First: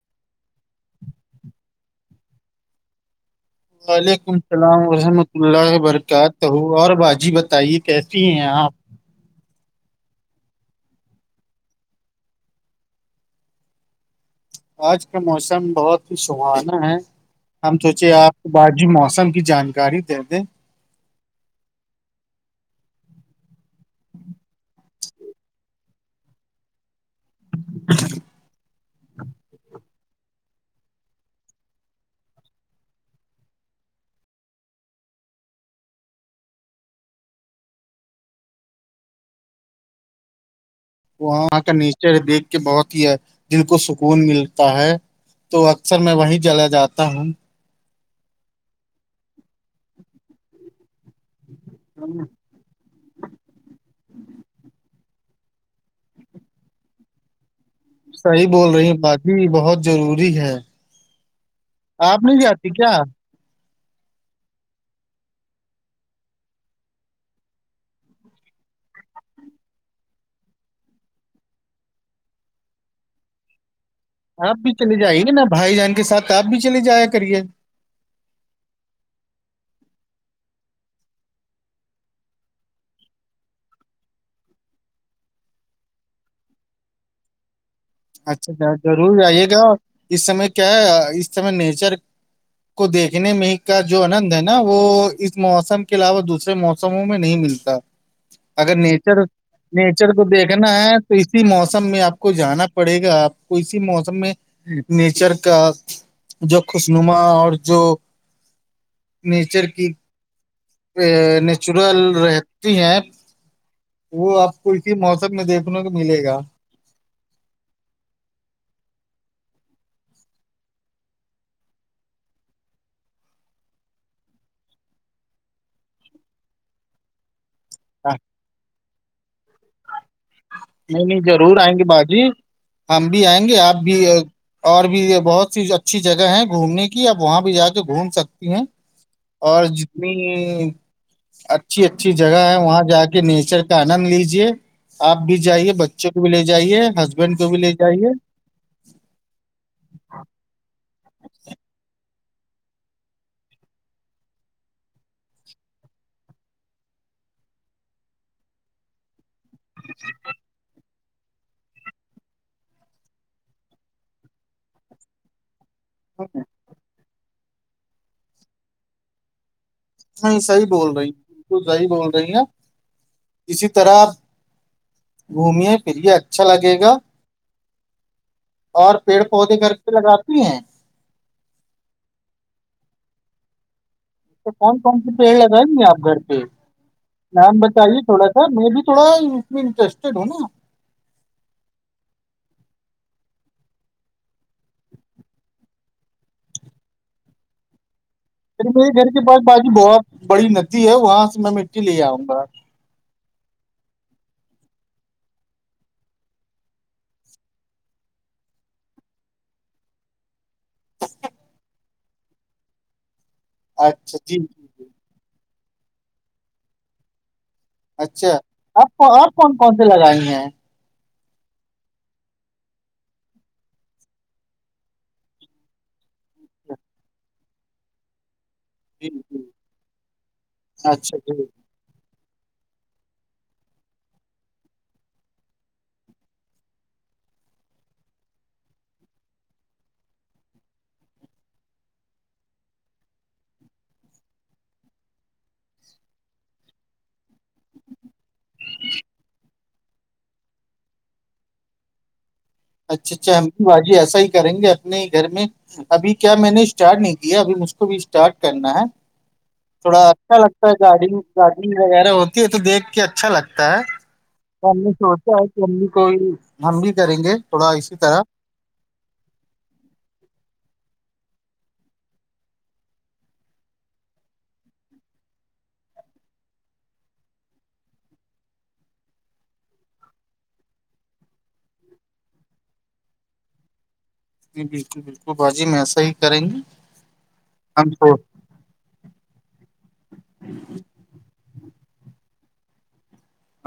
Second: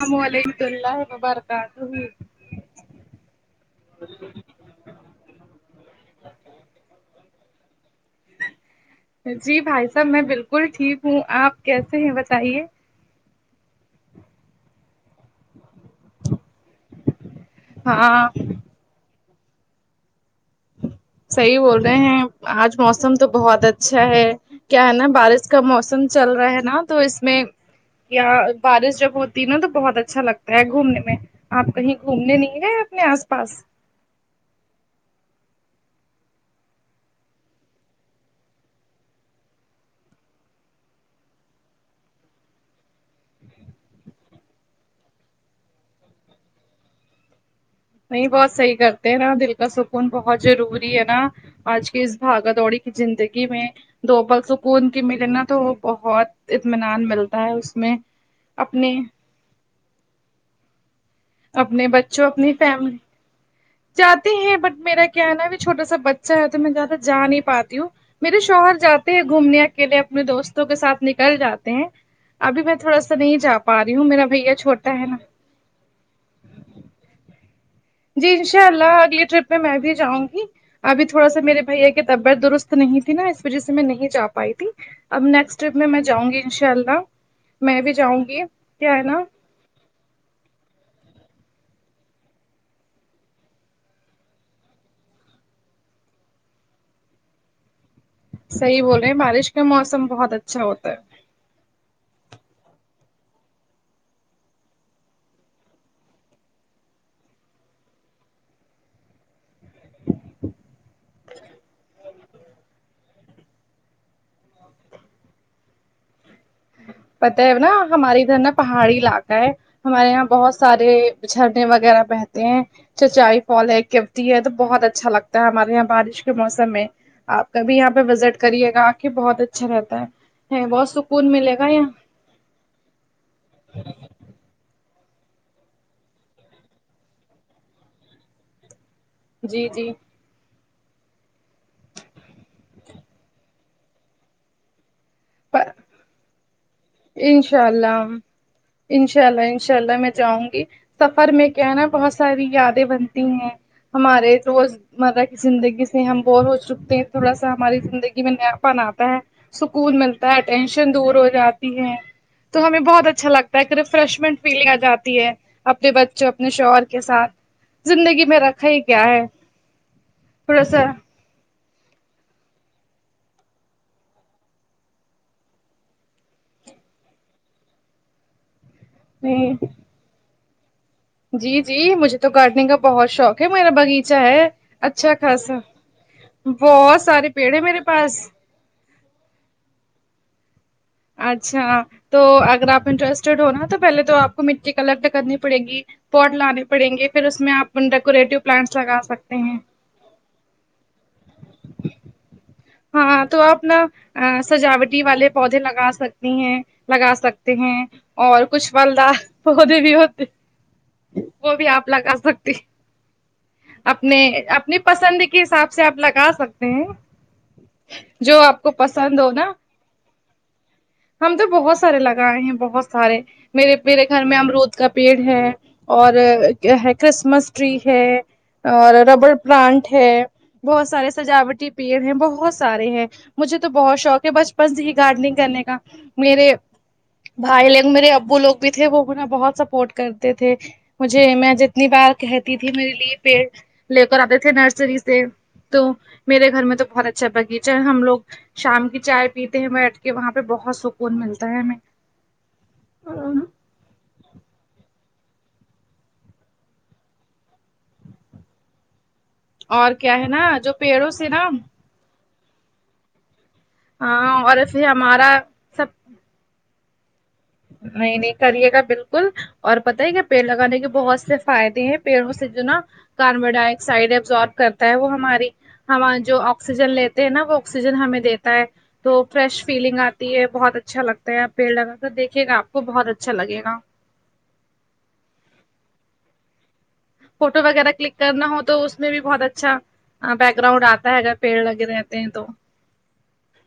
السلام و علیکمت اللہ وبرکاتہ وعلیکم السلام ورحمۃ اللہ وبرکاتہ اور واہ جی بتائیے کیسی ہیں اپ جی بھائی صاحب میں بالکل ٹھیک ہوں آپ کیسے ہیں بتائیے آج کا موسم بہت ہی سہانا ہے ہم سوچے ہاں آپ باجی موسم کی جانکاری دے دیں صحی بول رہے ہیں آج موسم تو بہت اچھا ہے کیا ہے نا بارش کا موسم چل رہا ہے نا تو اس میں بارش جب ہوتی ت نا تو بہت اچھا لگتا ہے گھومنے میں آپ کہیں گھومنے نہیں گئے اپنے آس پاس وہاں کا نیچر دیکھ کے بہت ہی دل کو سکون ملتا ہے تو اکثر میں وہی جلا جاتا ہوں نہیں بہت صحیح کرتے ہیں نا دل کا سکون بہت ضروری ہے نا آج کی اس ہم، بھاگا دوڑی زندگی میں دو بل سکون کی مل نا تو وہ بہت اطمینان ملتا ہے اس میں صحیح بول رہی اپنے باجی بہت ضروری ہے اپنے بچوں آپ نہیں اپنی جاتی فیملی کیا جاتے ہیں بٹ میرا کیا ہے ناب چھوٹا سا بچہ ہے تو میں زیادہ جا نہیں پاتی ہوں میرے شوہر جاتے ہیں گھومنے اکیلے اپنے دوستوں کے ساتھ نکل جاتے ہیں ابھی میں تھوڑا سا نہیں جا پا رہی ہوں میرا بھیا آپ بھی چلے چھوٹا ہے جائ گے نا بھائی جان کے ساتھ آپ بھی چلے جایا کریے جی انشاء اللہ اگلی ٹرپ میں میں بھی جاؤں گی ابھی تھوڑا سا میرے بھیا کی طبیعت درست نہیں تھی نا اس وجہ سے میں نہیں جا پائی تھی اب نیکسٹ ٹرپ میں میں جاؤں گی انشاء اللہ میں بھی جاؤں گی اچھاچ کیا ہے ضرور نا آئیے گا اس سمے کیا ہے اس سمے نیچر کو دیکھنے میں کا جو آنند ہے نا وہ اس موسم کے علاوہ دوسرے موسم سمو میں نہیں ملتا اگر صحیح بول رہے ہیں نیچر بارش کا موسم نیچر کو بہت اچھا دیکھنا ہوتا ہے تو اسی موسم میں آپ کو جانا پڑے گا آپ کو اسی موسم میں نیچر کا جو خوش نما اور جو نیچر کی نیچرل رہتی ہیں وہ آپ کو اسی موسم میں دیکھنے کو ملے گا پتا ہے نا ہمارے ادھر نا پہاڑی علاقہ ہے ہمارے یہاں بہت سارے جھرنے وغیرہ بہتے ہیں چچائی پال ہے کیوتی ہے تو بہت اچھا لگتا ہے ہمارے یہاں بارش کے موسم میں آپ کبھی یہاں پہ وزٹ کریے گا کے بہت اچھا رہتا ہے بہت نہیں نہیں سکون ملے ضرور گا آئیں گے یہاں باجی ہم بھی آئیں گے آپ بھی اور بھی یہ بہت سی اچھی جگہ ہے گھومنے کی اپ وہاں بھی جا کے گھوم سکتی ہیں اور جی جی جتنی اچھی اچھی جگہ ہے وہاں جا کے نیچر کا آنند لیجے آپ بھی جائیے بچوں کو بھی لے جائیے ہسبینڈ کو بھی انشاء لے اللہ جائیے انشاء اللہ انشاء اللہ میں جاؤں گی سفر میں کیا ہے نا بہت ساری یادیں بنتی ہیں ہمارے روز مرہ کی زندگی سے ہم بور ہو چکتے ہیں تھوڑا سا ہماری زندگی میں نیاپن آتا ہے سکون ملتا ہے ٹینشن دور ہو جاتا تو ہمیں بہت اچھا لگتا ہے ایک ریفریشمنٹ فیل آ جاتی ہے اپنے بچوں اپنے شور کے ساتھ زندگی میں رکھا ہی کیا ہے نہیں تھوڑا صحیح سا بول رہی بالکل صحیح بول رہی ہیں اسی طرح آپ گھومے پھرے اچھا لگے گا اور پیڑ پودے گ کے لگاتے ہیں جی جی مجھے تو گارڈننگ کا بہت شوق ہے میرا باغیچہ ہے تو کون کون سے اچھا پیڑ خاصا لگائیں گے آپ گھر پہ بہت سارے پیڑ نام ہے میرے بتائیے پاس تھوڑا س سر میں بھی تھوڑا اس میں انٹرسٹیڈ ہوں نا اچھا تو اگر آپ انٹرسٹیڈ ہو نا تو پہلے تو آپ کو مٹی کا الگٹ کرنی پڑے گی پوٹ لانے پڑیں گے پھر اس میں آپ ڈیکوریٹو ارے پلانٹس میرے لگا گھر کے سکتے پاس ہیں باجی با بڑی ندی ہے وہاں سے میں مٹی لے آؤں گا ہاں تو آپنا ا سجاوٹی والے پودے لگا سکتی ہیں لگا سکتے ہیں اور کچھ پدا پودے بھی ہوتے وہ بھی آپ لگا سکتی اچھا اپنے جی جی اپنی جی پسند کے حساب سے آپ لگا سکتے ہیں اچھا جو آپ کو پسند ہو اورپ کون نا کون سی لگائی ہیں ہم تو بہت سارے لگائے ہیں بہت سارے میرے میرے گھر میں امرود کا پیڑ ہے اور ہے کرسمس ٹری ہے اور جی ربڑ جی پلانٹ ہے بہت سارے اچھا جی سجاوٹی پیڑ ہے بہت بہت سارے ہیں مجھے تو بہت شوق ہے بچپن سے ہی گارڈننگ کرنے کا میرے بھائی لگ میرے ابو لوگ بھی تھے وہا بہت سپورٹ کرتے تھے مجھے میں جتنی بار کہتی تھی میرے لیے پیڑ لے کر آتے تھے نرسری سے تو میرے گھر میں تو بہت اچھا بغیچہ ہم لوگ شام کی چائے پیتے بیٹھ کے وہاں پہ بہت سکون ملتا ہے ہمیں اچھا اچھا ہم بھی باجی ایسا ہی کریں گے اپنے ہی گھر میں ابھی کیا میں نے اسٹارٹ نہیں کیا ابھی مجھ کو بھی اسٹارٹ کرنا ہے اور تھوڑا کیا اچھا نا لگتا جو ہے پیڑوں گڈنگ سے نا گارڈنگ وغیرہ ہوتی ہے تو دیکھ کے اچھا لگتا ہے اور تو ہم پھر نے سوچا ہمارا ہے کہ ہم بھی سب کوئی ہم بھی کریں گے تھوڑا اسی نہیں طرح نہیں کریے گا بالکل اور پت ہی کیا پیڑ لگانے کے بہت سے فائدے ہیں پیڑوں سے جو نا کاربن ڈائی آکسائڈ ایبزارب کرتا ہے وہ ہماری ہم جو آکسیجن لیتے ہیں نا وہ آکسیجن ہمیں دیتا ہے تو فریش فیلنگ آتی ہے بہت اچھا لگتا ہے آپ پیڑ لگا کر دیکھ گا آپ بہت اچھا لگےا جی بالکل بالکل باجی میں ایسا ہی کریں گی فوٹو وغیرہ کلک کرنا ہو تو اس میں بھی بہت اچھا بیک گراؤنڈ آتا ہے اگر پیڑ لگے رہتے ہیں تو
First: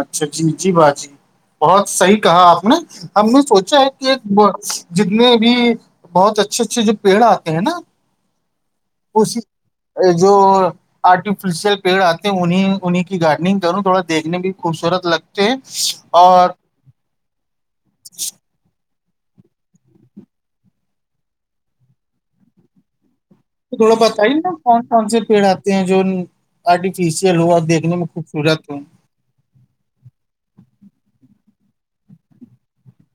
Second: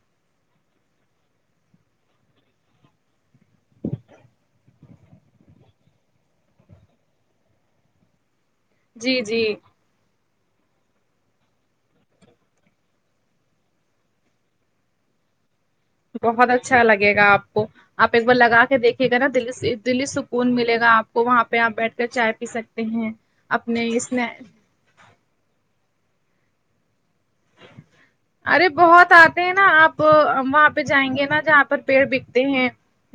اچھا جی نیچی باتی بہت صحیح کہا آپ نے ہم نے سوچا ہے کہ ایک جتنے بھی بہت اچھے اچھے جو پیڑ آتے ہیں نا جی اسی جی جو آرٹیفیشیل پیڑ آتے ہیں انہیں انیں کی گارڈننگ کروں تھوڑا دیکھنے بھی خوبصورت لگتے اور بہت اچھا لگے گا آپ کو آپ ایک بار لگا کے دیکھ ٹھیک ہے نا دلی سے دلی سکون ملے گا آپ کو وہاں پہ آپ بیٹھ کر چائے پی سکتے ہیں تو اپنے تھوڑا اس نے بتائیے نا کون کون سے پیڑ آتے ہیں جو آرٹیفیشیل ہو اور دیکھنے میں خوب ارے بہت آ نا آپ وہاں پہ جائیں گے نا جہاں پر پیڑ بکتے ہیں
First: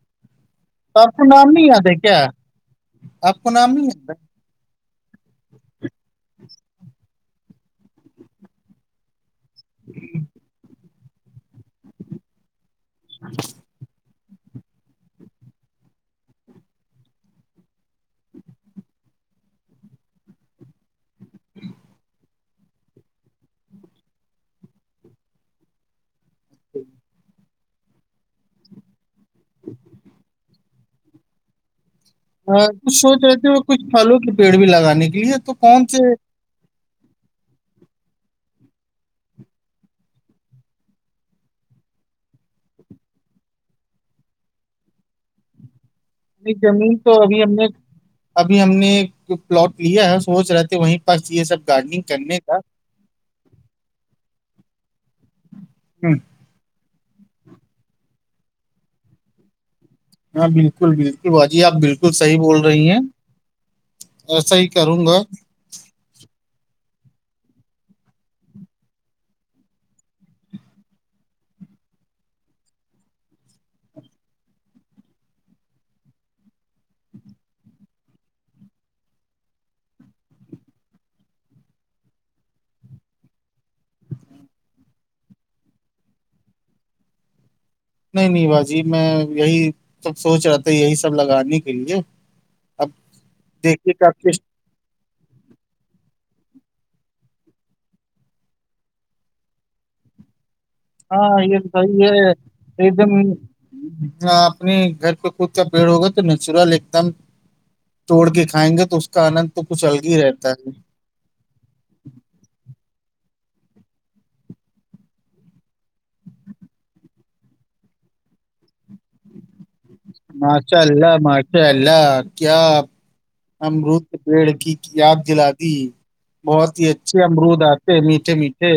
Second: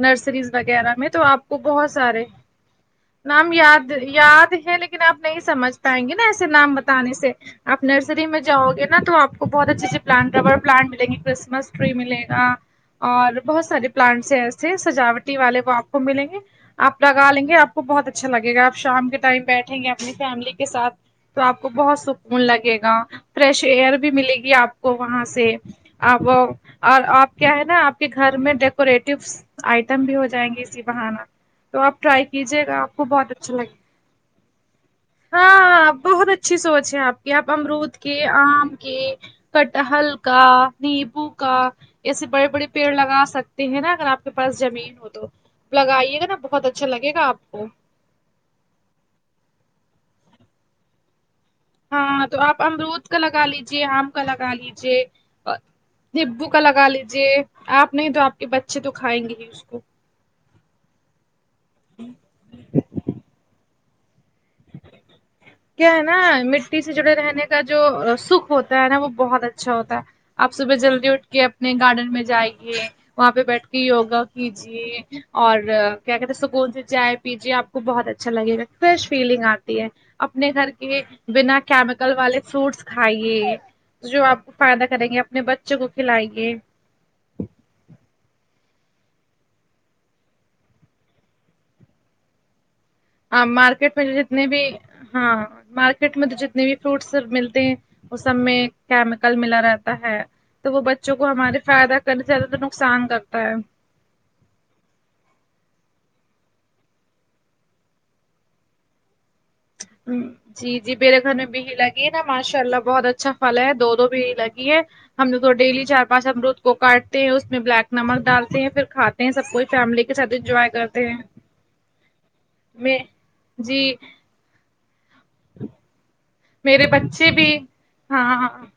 نرسریز وغیرہ میں تو آپ نام کو نہیں یاد بہت ہے سارے کیا آپ کو نام نہیں یاد ہے یاد ہے لیکن آپ نہیں سمجھ پائیں گے نا ایسے نام بتانے سے آپ نرسری میں جاؤ گے نا تو آپ کو بہت اچھے اچھے پلانٹ ربر پلانٹ ملیں گے کرسمس ٹری ملے گا اور بہت سارے پلانٹس ہیں ایسے سجاوٹی والے کو آپ کو ملیں گے آپ لگا لیں گے آپ کو بہت اچھا لگے گا آپ شام کے ٹائم بیٹھیں گے اپنی فیملی کے ساتھ تو آپ کو بہت سکون لگے گا فریش ایئر بھی ملے گی آپ کو وہاں سے وہ اور آپ کیا ہے نا آپ کے گھر میں ڈیکوریٹو آئٹم بھی ہو جائیں گے اسی بہانا تو آپ ٹرائی کیجیے آ، گا کچھ آپ کو سوچ بہت رہے تھے اچھا وہ لگے گا کچھ پھلوں کے پیڑ بھی لگانے کے لیے تو کون ہاں سے بہت اچا اچھی سوچ ہے آپ کی آپ امرود کے آم کے کٹا حلکا نیبو کا ایسے بڑے بڑے پیڑ لگا سکتے ہیں نا اگر آپ کے پاس زمین ہو تو لگائیے گا نا نہیں بہت اچھا زمین لگے تو گا ابھی آپ ہم کو نے ابھی ہم نے پلاٹ لیا ہے سوچ رہے تھے وہیں پاس یہ سب گارڈننگ ہاں تو کرنے کا آپ امرود کا لگا لیجے آم کا لگا لیجے ہوں، نبو کا لگا لیجے آپ نہیں تو آپ کے بچے تو کھائیں گے ہی اس کو ہاں بالکل بالکل بھاجی آپ بالکل صحیح بول رہی ہیں ایسا ہی کروں گا کیا ہے نا مٹی سے جڑے رہنے کا جو سکھ ہوتا ہے نا وہ بہت اچھا ہوتا ہے آپ صبح جلدی اٹھ کے اپنے گارڈن میں جائیے وہاں پہ بیٹھ کے یوگا کیجیے اور کیا کہتے ہیں سکون سے جائے پیجے آپ کو بہت اچھا لگے گا فریش فیلنگ آتی ہے اپنے گھر کے بنا کیمیکل والے فروٹس کھائیے جو آپ کو فائدہ کریں گے اپنے بچوں کو کھلائیں گے نہیں نہیں باجی میں یہی سب سوچ رہا تھا یہی سب لگانے کے لیے اب ہاں مارکیٹ دیکھیے کہ میں جو آپ کے جتنے بھی ہاں مارکیٹ میں تو جتنے بھی فروٹس ملتے ہیں وہ سب میں کیمیکل ملا رہتا ہے تو وہ بچوں کو ہاں یہ ہمارے فائدہ صحیح کرنے زیادہ تو نقصان کرتا ہے جھ اپنے گھر پہ خود کا پیڑ ہوگا تو نیچرل ایک دم توڑ کے کھائیں گے تو اس کا آنند تو کچھ الگ ہی رہتا ہے جی جی میرے گھر میں بھی ہی لگی ہے نا ماشاء اللہ بہت اچھا پھل ہے دو دو بھی ہ لگی ہے ہم لگ تھ ڈیلی چار پانچ امرود کو کاٹتے ہیں اس میں بلیک نمک ڈالتے ہیں پھر کھاتے ہیں سب کچھ ماشاء اللہ ماشاء اللہ کیا میں جی ار پیڑ کی یاد دلا دی بہت ہی میرے اچھے بچے بھی امرود آتے میٹھے ہاں میٹھے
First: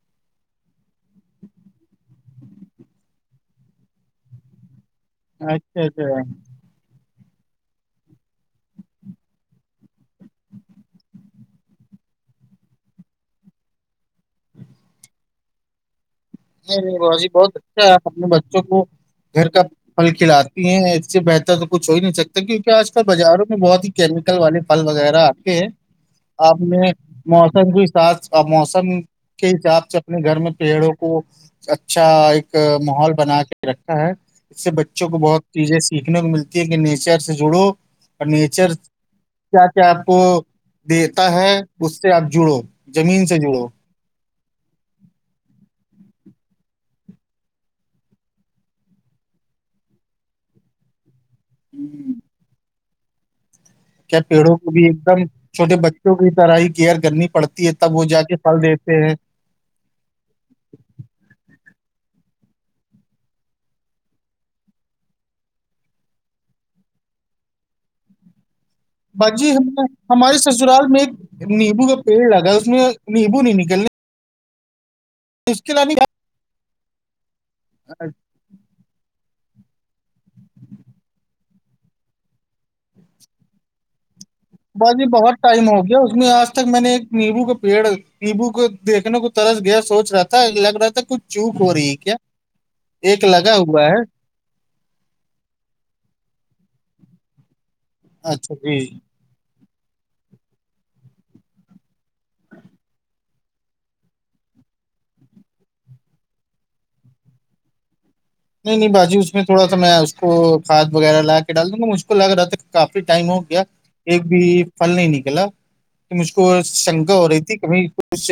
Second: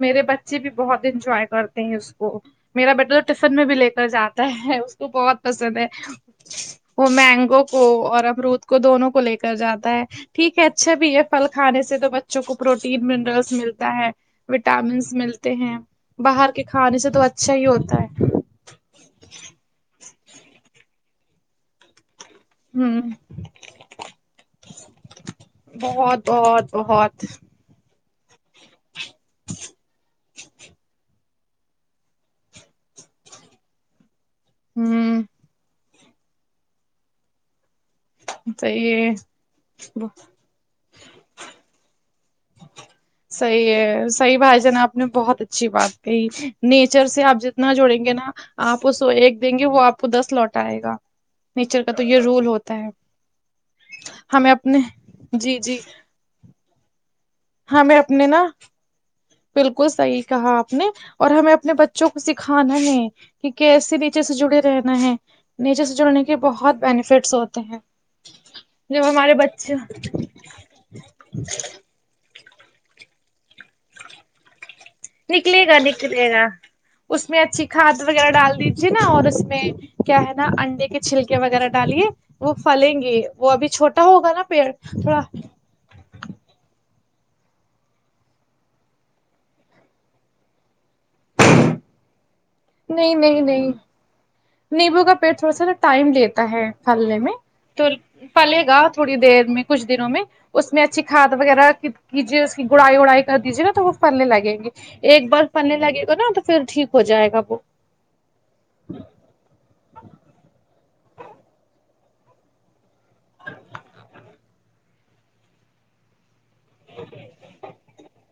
میرے بچے بھی بہت انجوائے کرتے ہیں اس کو میرا بیٹا تو ٹفن میں بھی لے کر جاتا ہے اس کو بہت پسند اچھا ہے اچھا وہ مینگو کو اور امروود کو دونوں کو لے کر جاتا ہے ٹھیک ہے اچھا بھی ہے پھل کھے سے سے تو بچوں کو پروٹین منرلس ملتا ہے وٹامنس ملتے ہیں باہر کے نہیں نہیں کھانے سے تو بی بہت ہی اچھا ہے ہوتا اپنے بچوں کو گھر کا پھل کھلاتی ہیں اس سے بہتر تو کچھ ہو ہی نہیں سکتا تو کیونکہ آج ہ کل بازاروں میں بہت ہی کیمیکل والے پل وغیرہ آتے ہیں بہت آپ بہت نے بہت موسم کے حھ موسم کے حساب سے اپنے گھر میں پیڑوں کو اچھا ایک ماحول بنا کے رکھا ہے اس سے بچوں کو ہ بہت چیزیں سیکھنے کو ملتی ہے کہ نیچر سے جڑو اور نیچر صحیح ہے کیا کیا آپ کو دیتا ہے اس سے آپ جڑو زمین سے صحی جڑو ہے صحیح بھائی جان آپ نے بہت اچھی بات کہی نیچر سے آپ جتنا جوڑیں گے نا آپ اس ایک دیں گے وہ آپ کو دس لوٹ آائے گا نیچر کا تو یہ رول ہوتا ہے کیا ہمیں پیڑوں کو اپنے بھی ایک دم جی چھوٹے جی بچے کیئی طرح ہی گیئر گرنی پڑتی ہے تب ہمیں وہ جا اپنے کے نا پھل دیتے ہیں بالکل صحیح کہا آپ نے اور ہمیں اپنے بچوں کو سکھانا نے کہ کیسے نیچے سے جڑے رہنا ہے نیچے سے جڑنے کے بہت بینیفٹس ہوتے ہیں جی باجی ہم ہمارے سسرال میں ایک نیبو کا پیڑ لگا اس میں نیبو نہیں نکلنے اس نکلے کے گا لانے نکلے گا اس میں اچھی کھاد وغیرہ ڈال دی جی نا اور اس میں کیا ہے نا انڈے کے چھلکے وغیرہ ڈالیے وہ پھلیں گے وہ ابھی چھوٹا ہوگا نا پیڑ باجی تھوڑا بہت ٹائم ہو گیا اس میں آج تک میں نے ایک نیمبو کا پیڑ نیبو کو دیکھنے کو ترس گیا سوچ رہا تھا لگ رہا تھا کچھ چوک ہو رہی ہے کیا نہیں ایک نہیں لگا نہیں ہوا ہے نیبو کا پیڑ تھوڑا سا نا ٹائم لیتا ہے پھلنے میں تو اچھا پلے جی گا تھوڑی دیر میں کچھ دنوں میں اس میں اچھی کاد وغیرہ کیجیے اس کی گڑائی وڑائی کر دیجیے نا تو وہ پلنے لگیں گے ایک برف پڑنے لگے گا نا تو پھر ٹھیک ہو جائے گا وہ نہیں نہیں باجی اس میں تھوڑا سا میں اس کو کھاد وغیرہ لا کے ڈال دوں گا مجھکل لگ رہا تھا کافی ٹائم ہو گیا ایک بھی پھل نہیں نکلا کہ مجھ کو شنکا ہو رہی تھی کبھی کچھ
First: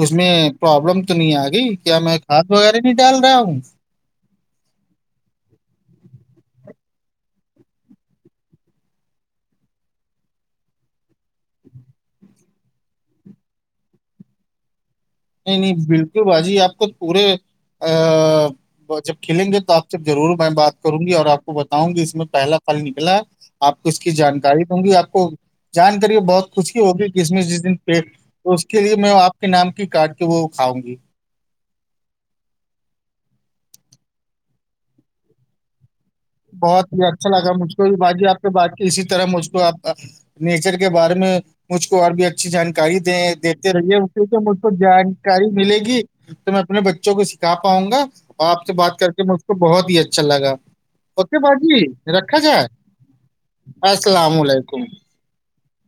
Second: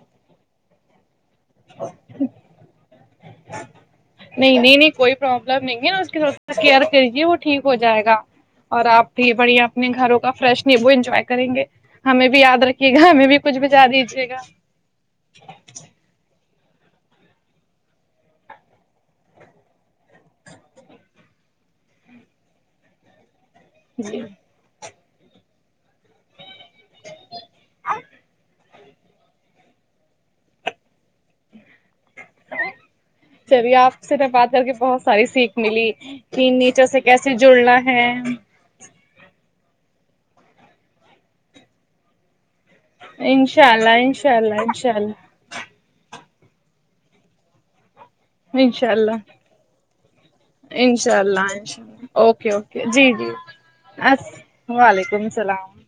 اس میں پرابلم تو نہیں آ گئی کیا میں کھاد وغیرہ نہیں ڈال رہا ہوں نہیں نہیں نہیں کوئی پروابلم نہیں ہے نا اس کی تھوڑا سا کیئر کریے وہ ٹھیک ہو جائے گا اور آپ بھی بڑھیا اپنے گھروں کا فریش نہیں وہ انجوائے کریں گے ہمیں بھی یاد رکھیے گا ہمیں بھی کچھ بجا دیجیے گا نہیں نہیں بالکل باجی آپ کو پورے ا جب کھلیں گے تو آپ سے ضرور میں بات کروں گی اور آپ کو بتاؤں گی اس میں پہلا پھل نکلا ہے آپ کو اس کی جی جانکاری دوں گی آپ کو جان کری بہت کچھ کی ہوگی کرسمس جس دن پیٹ اس کے لیے میں آپ کے نام کی کاٹ کے وہ کھاؤں گی چلیے آپ سے تو بات کر کے بہت ساری سیکھ ملی کہ بہت نیچے سے ہی اچھا کیسے لگا مجھ جڑنا کو بھی ہے باجی آپ سے بات اسی طرح مجھ کوپ نیچر کے بارے میں مجھ کو اور بھی اچھی جانک ڑی انشاء دیتے رہیے اللہ اس انشاء سے مج اللہ کو انشاء جائ اللہ کاری ملے گی تو میں اپنے بچوں کو سکھا پاؤں گا آپ سے انشاء بات کر اللہ انشاء اللہ کے مجھ کو بہت ہی اچھا لگا انشاء اک بازی اللہ رکھا اوکے جائے اوکے جی جی السلام اس علیکم وعلیکم السلام